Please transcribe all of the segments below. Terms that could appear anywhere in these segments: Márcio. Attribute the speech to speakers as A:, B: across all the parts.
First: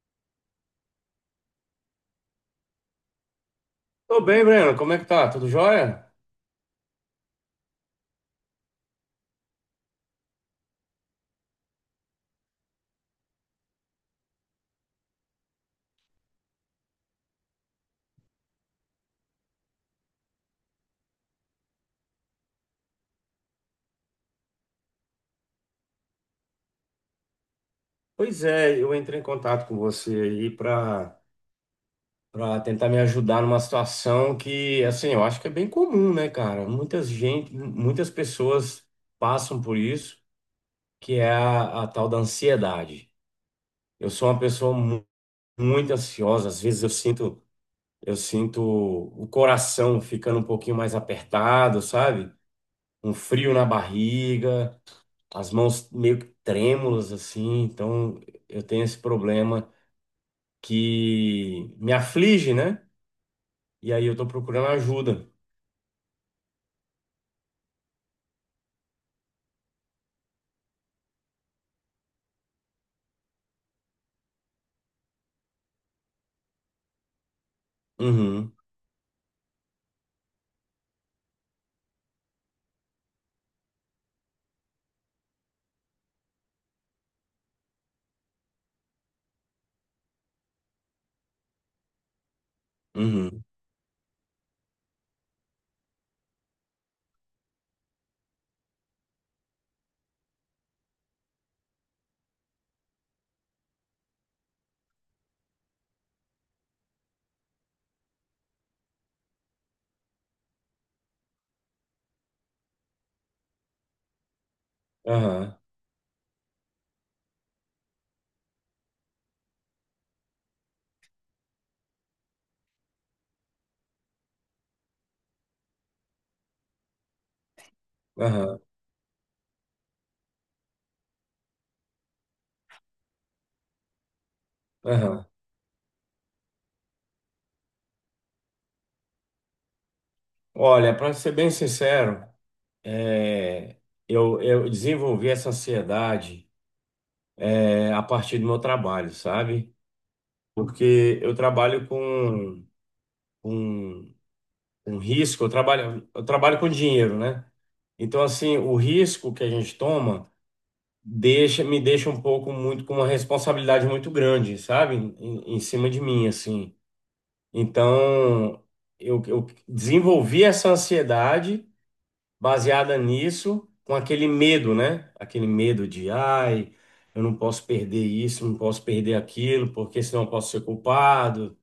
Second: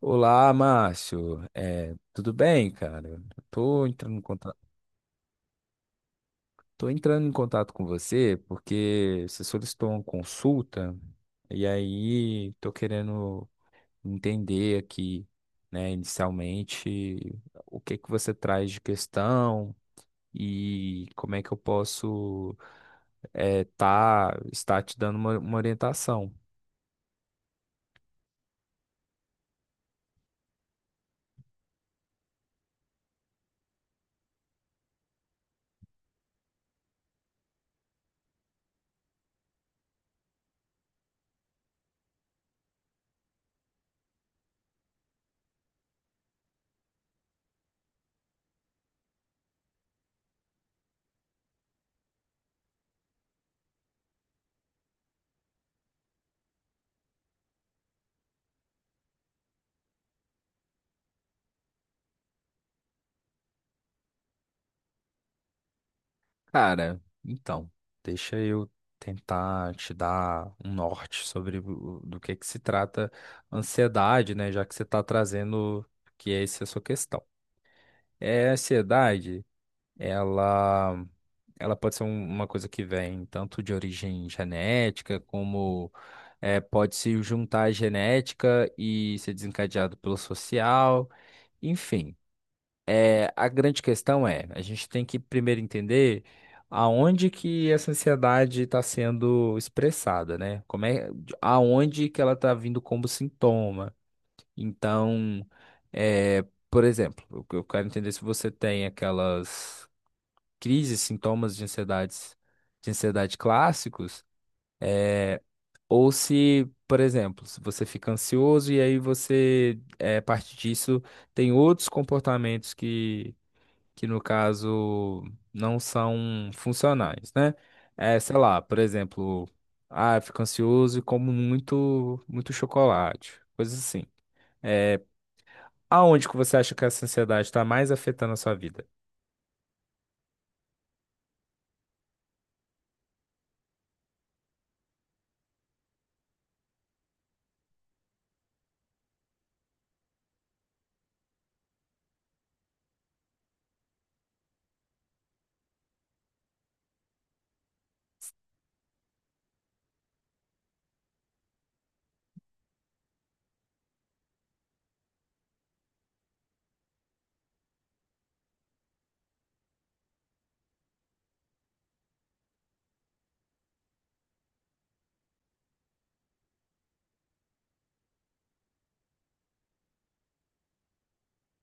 A: Olá, Márcio. Tudo bem, cara? Tô entrando em
B: Tô bem,
A: contato,
B: Breno. Como é que tá? Tudo jóia?
A: Tô entrando em contato com você porque você solicitou uma consulta e aí tô querendo entender aqui, né, inicialmente, o que que você traz de questão e como é que eu posso estar te dando uma orientação.
B: Pois é, eu entrei em contato com você aí para tentar me ajudar numa situação que, assim, eu acho que é bem comum, né, cara? Muitas gente, muitas pessoas passam por isso, que é a tal da ansiedade. Eu sou uma pessoa muito ansiosa, às vezes eu sinto o coração ficando um pouquinho mais apertado, sabe? Um frio na barriga. As mãos meio que trêmulas assim, então eu tenho esse problema que me aflige, né? E aí eu tô procurando ajuda.
A: Cara, então, deixa eu tentar te dar um norte sobre do que se trata a ansiedade, né? Já que você está trazendo que essa é essa a sua questão. A
B: Uhum,
A: ansiedade, ela, ela pode ser uma coisa que vem tanto de origem genética, como pode se juntar à genética e ser desencadeado pelo social, enfim. É,
B: uhum,
A: a grande questão é, a gente tem que primeiro entender aonde que essa ansiedade está sendo expressada, né? Como é, aonde que ela está vindo como sintoma. Então, é, por exemplo, eu quero entender é se você tem aquelas crises, de ansiedade clássicos, é,
B: aham,
A: ou se, por exemplo, se você fica ansioso e aí você, é, a partir disso, tem outros comportamentos que no caso não são funcionais, né? É, sei
B: aham,
A: lá, por exemplo, ah, eu fico ansioso e como muito, muito chocolate, coisas assim. É,
B: aham.
A: aonde que você acha que essa ansiedade está mais afetando a sua vida?
B: Olha, para ser bem sincero, é, eu desenvolvi essa ansiedade a partir do meu trabalho, sabe? Porque eu trabalho com, com risco, eu trabalho com dinheiro, né? Então, assim, o risco que a gente toma me deixa um pouco muito com uma responsabilidade muito grande, sabe? Em cima de mim, assim. Então, eu desenvolvi essa ansiedade baseada nisso, com aquele medo, né? Aquele medo de, ai, eu não posso perder isso, não posso perder aquilo, porque senão eu posso ser culpado.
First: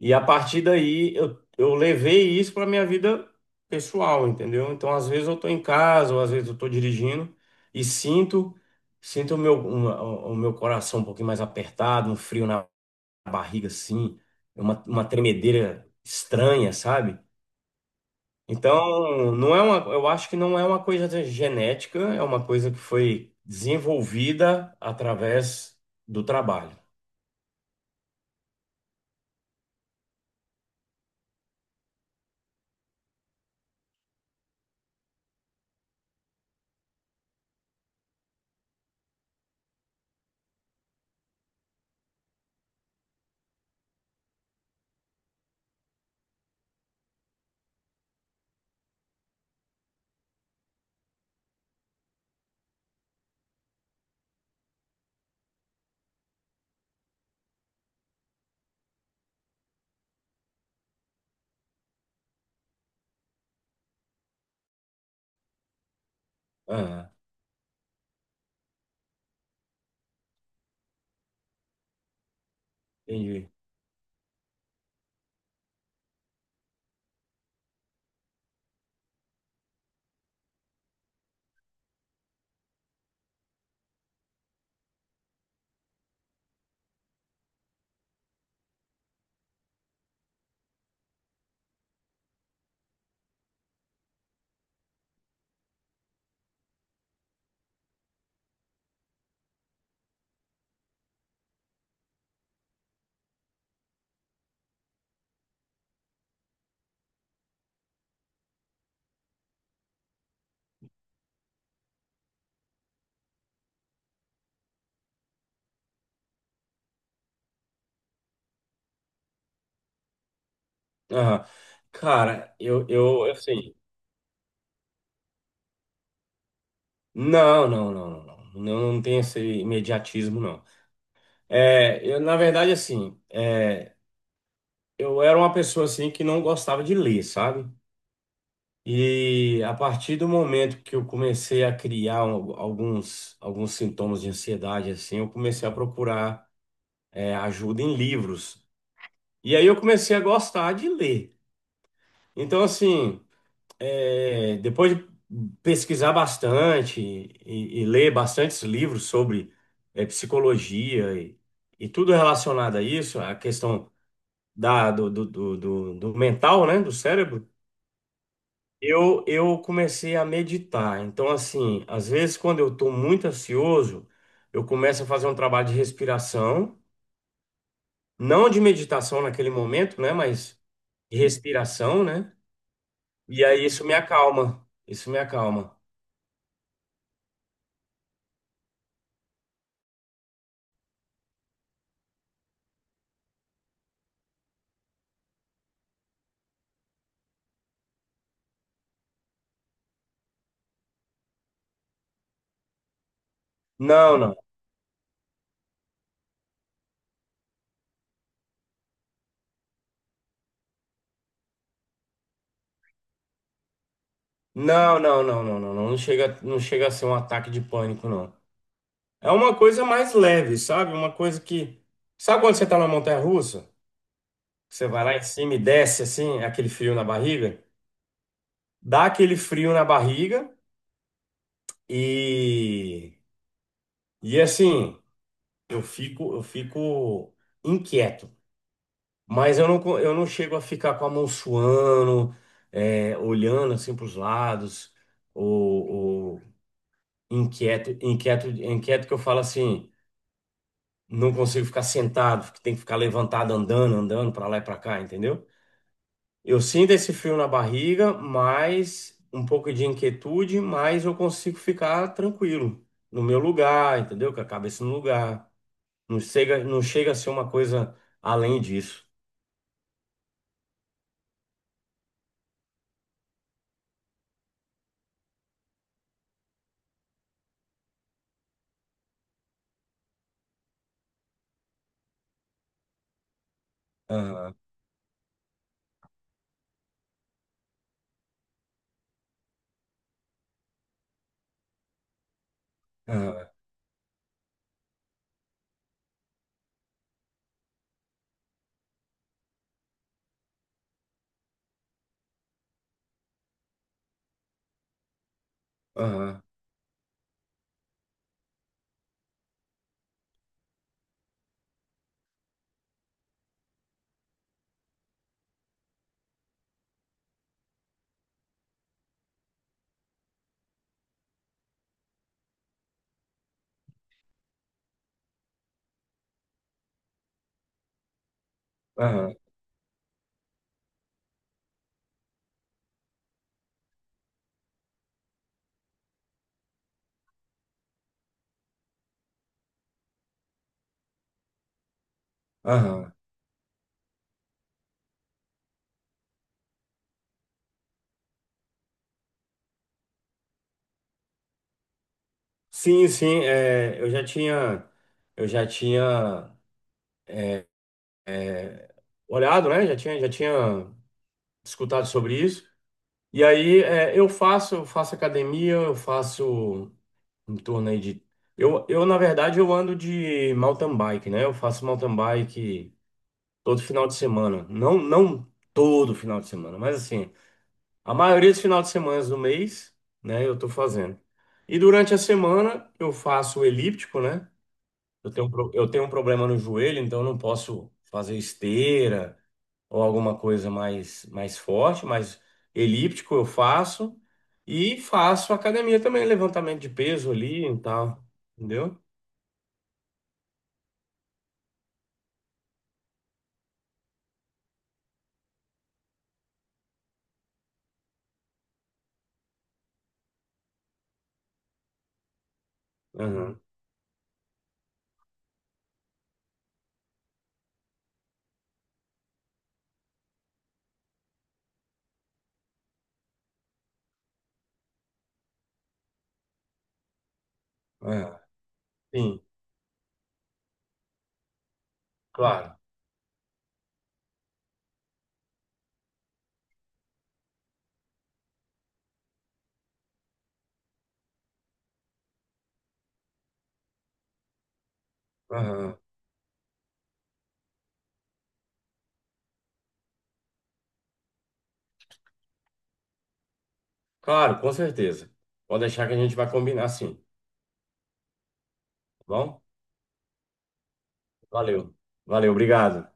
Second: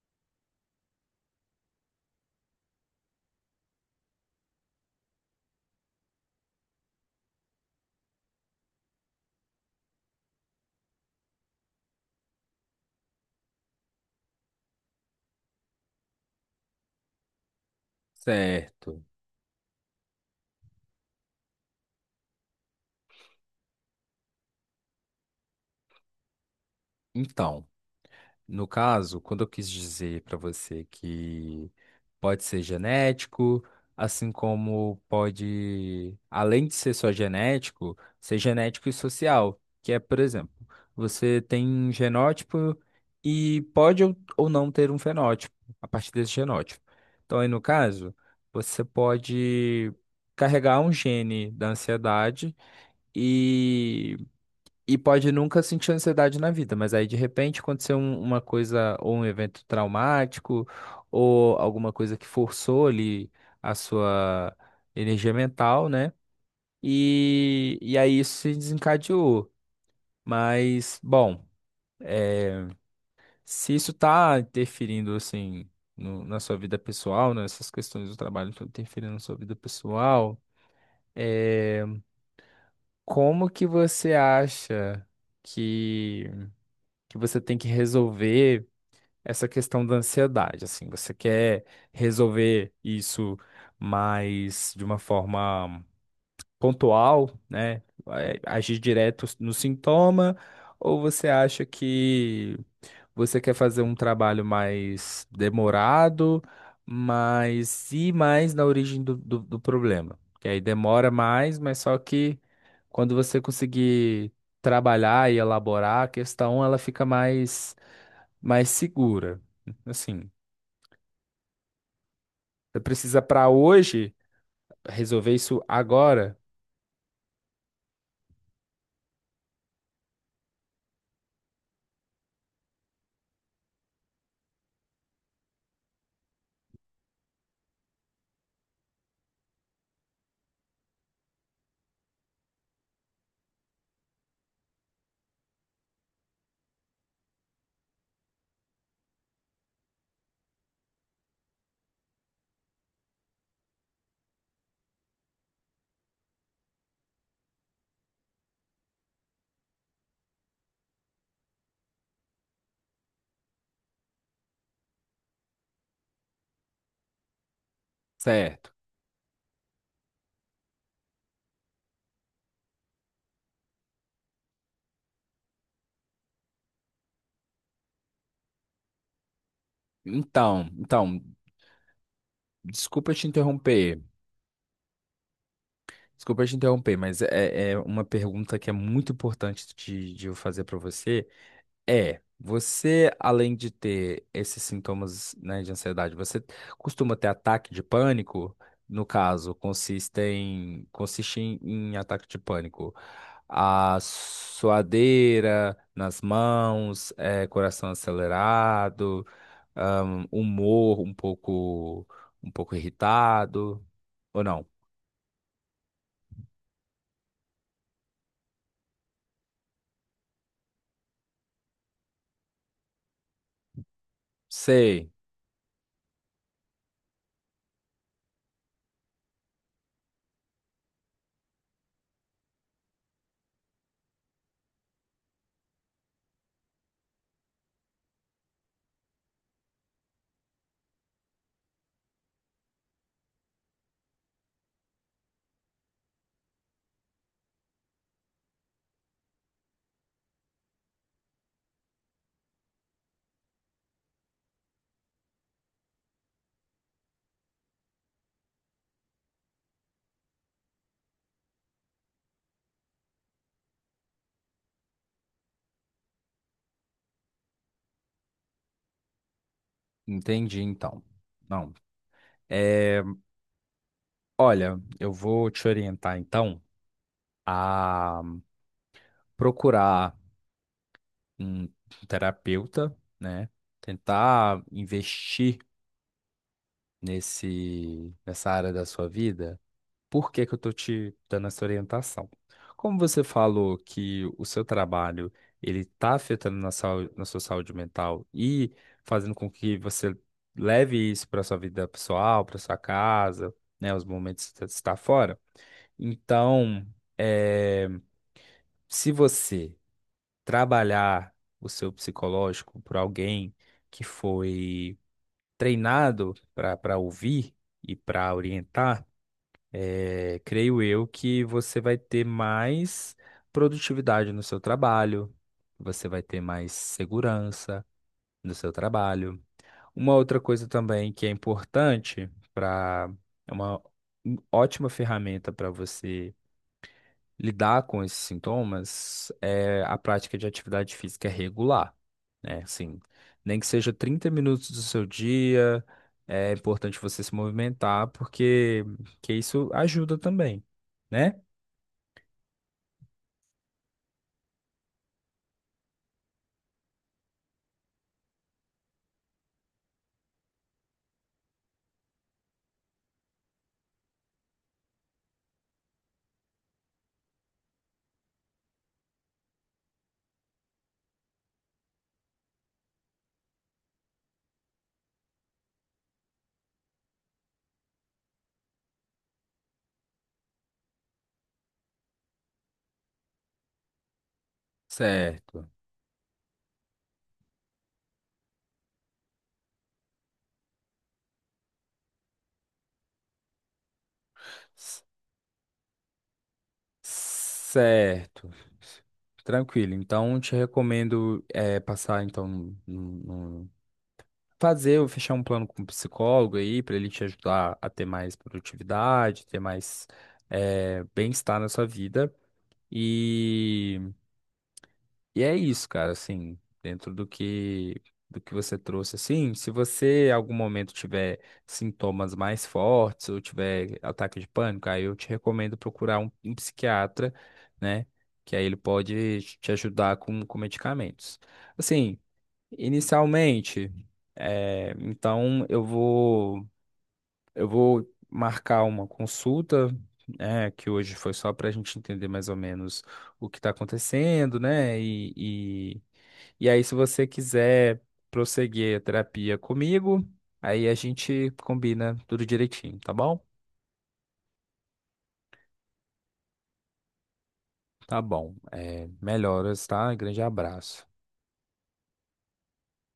B: E a partir daí eu levei isso para minha vida pessoal, entendeu? Então, às vezes eu tô em casa, ou às vezes eu tô dirigindo e sinto o meu, o meu coração um pouquinho mais apertado, um frio na barriga assim, uma tremedeira estranha, sabe?
A: Certo.
B: Então, não é uma, eu acho que não é uma coisa genética, é uma coisa que foi desenvolvida através do trabalho.
A: Então. No caso, quando eu quis dizer para você que pode ser genético, assim como pode, além de ser só genético, ser genético e social, que é, por exemplo, você tem um genótipo e pode ou não ter um fenótipo a partir desse genótipo. Então, aí no caso, você pode carregar um gene da ansiedade e e pode nunca sentir ansiedade na vida, mas aí de repente aconteceu uma coisa, ou um evento traumático, ou alguma coisa que forçou ali a sua energia mental, né?
B: Aham,
A: E aí isso se desencadeou. Mas, bom, é,
B: entendi.
A: se isso tá interferindo, assim, na sua vida pessoal, né? Essas questões do trabalho estão interferindo na sua vida pessoal, é, como que você acha que que você tem que resolver? Essa questão da ansiedade, assim, você quer resolver isso mais de uma forma pontual, né? É, agir direto no sintoma, ou você acha que você quer fazer um trabalho mais demorado, mas ir mais na origem do problema? Que aí demora mais, mas só que quando você conseguir trabalhar e elaborar a questão, ela fica mais, mais segura. Assim,
B: Aham. Cara,
A: você
B: eu,
A: precisa
B: eu
A: para
B: assim,
A: hoje resolver isso agora.
B: não, não, não, não, não. Não, não tem esse imediatismo, não. Eu, na verdade, assim, eu era uma pessoa assim que não gostava de ler, sabe? E a partir do momento que eu comecei a criar alguns sintomas de ansiedade, assim, eu comecei a procurar, ajuda em livros. E aí eu comecei a gostar de ler. Então, assim, depois de pesquisar bastante e ler bastantes livros sobre psicologia e tudo relacionado a isso, a questão da, do, do, do, do- do mental, né, do cérebro,
A: Certo.
B: eu comecei a meditar. Então, assim, às vezes quando eu estou muito ansioso, eu começo a fazer um trabalho de respiração, não de meditação naquele momento, né, mas
A: Então,
B: de
A: então,
B: respiração, né?
A: desculpa te
B: E aí
A: interromper.
B: isso me acalma.
A: Desculpa te interromper, mas é uma pergunta que é muito importante de eu fazer para você. É, você, além de ter esses sintomas, né, de ansiedade, você costuma ter ataque de pânico? No caso, consiste em, em ataque de pânico. A
B: Não, não.
A: suadeira nas mãos, eh, coração acelerado, ahn, humor um pouco, um pouco irritado, ou não?
B: Não, não, não, não, não, não, não chega a ser um ataque de pânico, não. É uma coisa mais leve, sabe? Uma coisa que. Sabe quando você tá na montanha-russa? Você vai
A: Sei,
B: lá em cima e desce assim, aquele frio na barriga? Dá aquele frio na barriga e. E assim, eu fico inquieto. Mas eu não, eu não chego a ficar com a mão suando, olhando assim para os lados, ou, ou inquieto, inquieto, inquieto que eu falo assim. Não consigo ficar sentado, tem que ficar levantado, andando, andando para lá e para cá, entendeu? Eu sinto esse frio na barriga, mas um pouco de inquietude, mas eu consigo ficar tranquilo no meu lugar, entendeu? Com a cabeça no lugar. Não chega a ser uma coisa além disso.
A: entendi então. Não. É, olha, eu vou te orientar então a procurar um terapeuta, né?
B: Aham,
A: Tentar investir nessa área da sua vida. Por que que eu tô te dando essa orientação? Como você
B: aham,
A: falou que o seu trabalho ele está afetando na, saúde, na sua saúde mental e fazendo com que você leve isso para sua vida pessoal, para sua casa, né? Os momentos que você está fora.
B: aham,
A: Então, é, se você trabalhar o seu psicológico por alguém que foi treinado para ouvir e para orientar, é, creio eu que você vai ter mais produtividade no seu trabalho, você vai ter mais segurança no seu
B: aham,
A: trabalho. Uma outra coisa também que é importante para é uma ótima ferramenta para você lidar com esses sintomas é a prática de atividade física é regular, né? Assim,
B: aham.
A: nem que seja 30 minutos do seu dia, é importante você se movimentar, porque que isso ajuda também, né?
B: Sim, sim, eu já tinha olhado, né? Já tinha escutado sobre isso. E aí, eu faço academia, eu faço em torno aí de. Na verdade, eu ando de mountain bike, né? Eu faço mountain bike todo final de semana. Não, não todo final de semana, mas assim, a maioria dos finais de semana do mês, né, eu tô fazendo. E durante a semana eu faço o elíptico, né?
A: Certo.
B: Eu tenho um problema no joelho, então eu não posso fazer esteira ou alguma coisa mais, mais forte, mas elíptico eu faço e
A: C-
B: faço academia também, levantamento de peso ali e tal,
A: Certo.
B: entendeu?
A: Tranquilo. Então, te recomendo é, passar então num, fazer ou fechar um plano com um psicólogo aí, para ele te ajudar a ter mais produtividade, ter mais eh, bem-estar na sua vida.
B: Aham,
A: E, e é isso, cara, assim, dentro do que você trouxe, assim, se você em algum momento tiver sintomas mais fortes ou tiver ataque de pânico, aí eu te recomendo procurar um psiquiatra, né?
B: aham.
A: Que aí ele
B: Sim,
A: pode te ajudar com medicamentos. Assim,
B: claro.
A: inicialmente, é, então eu vou marcar uma consulta, né, que hoje foi só para a gente entender mais ou menos o que está acontecendo, né?
B: Aham.
A: E aí, se você quiser prosseguir a terapia comigo, aí a gente combina tudo direitinho, tá bom?
B: Claro, com certeza. Pode deixar que a gente vai combinar sim, tá
A: Tá bom. É,
B: bom?
A: melhoras, tá? Grande abraço.
B: Valeu. Valeu, obrigado.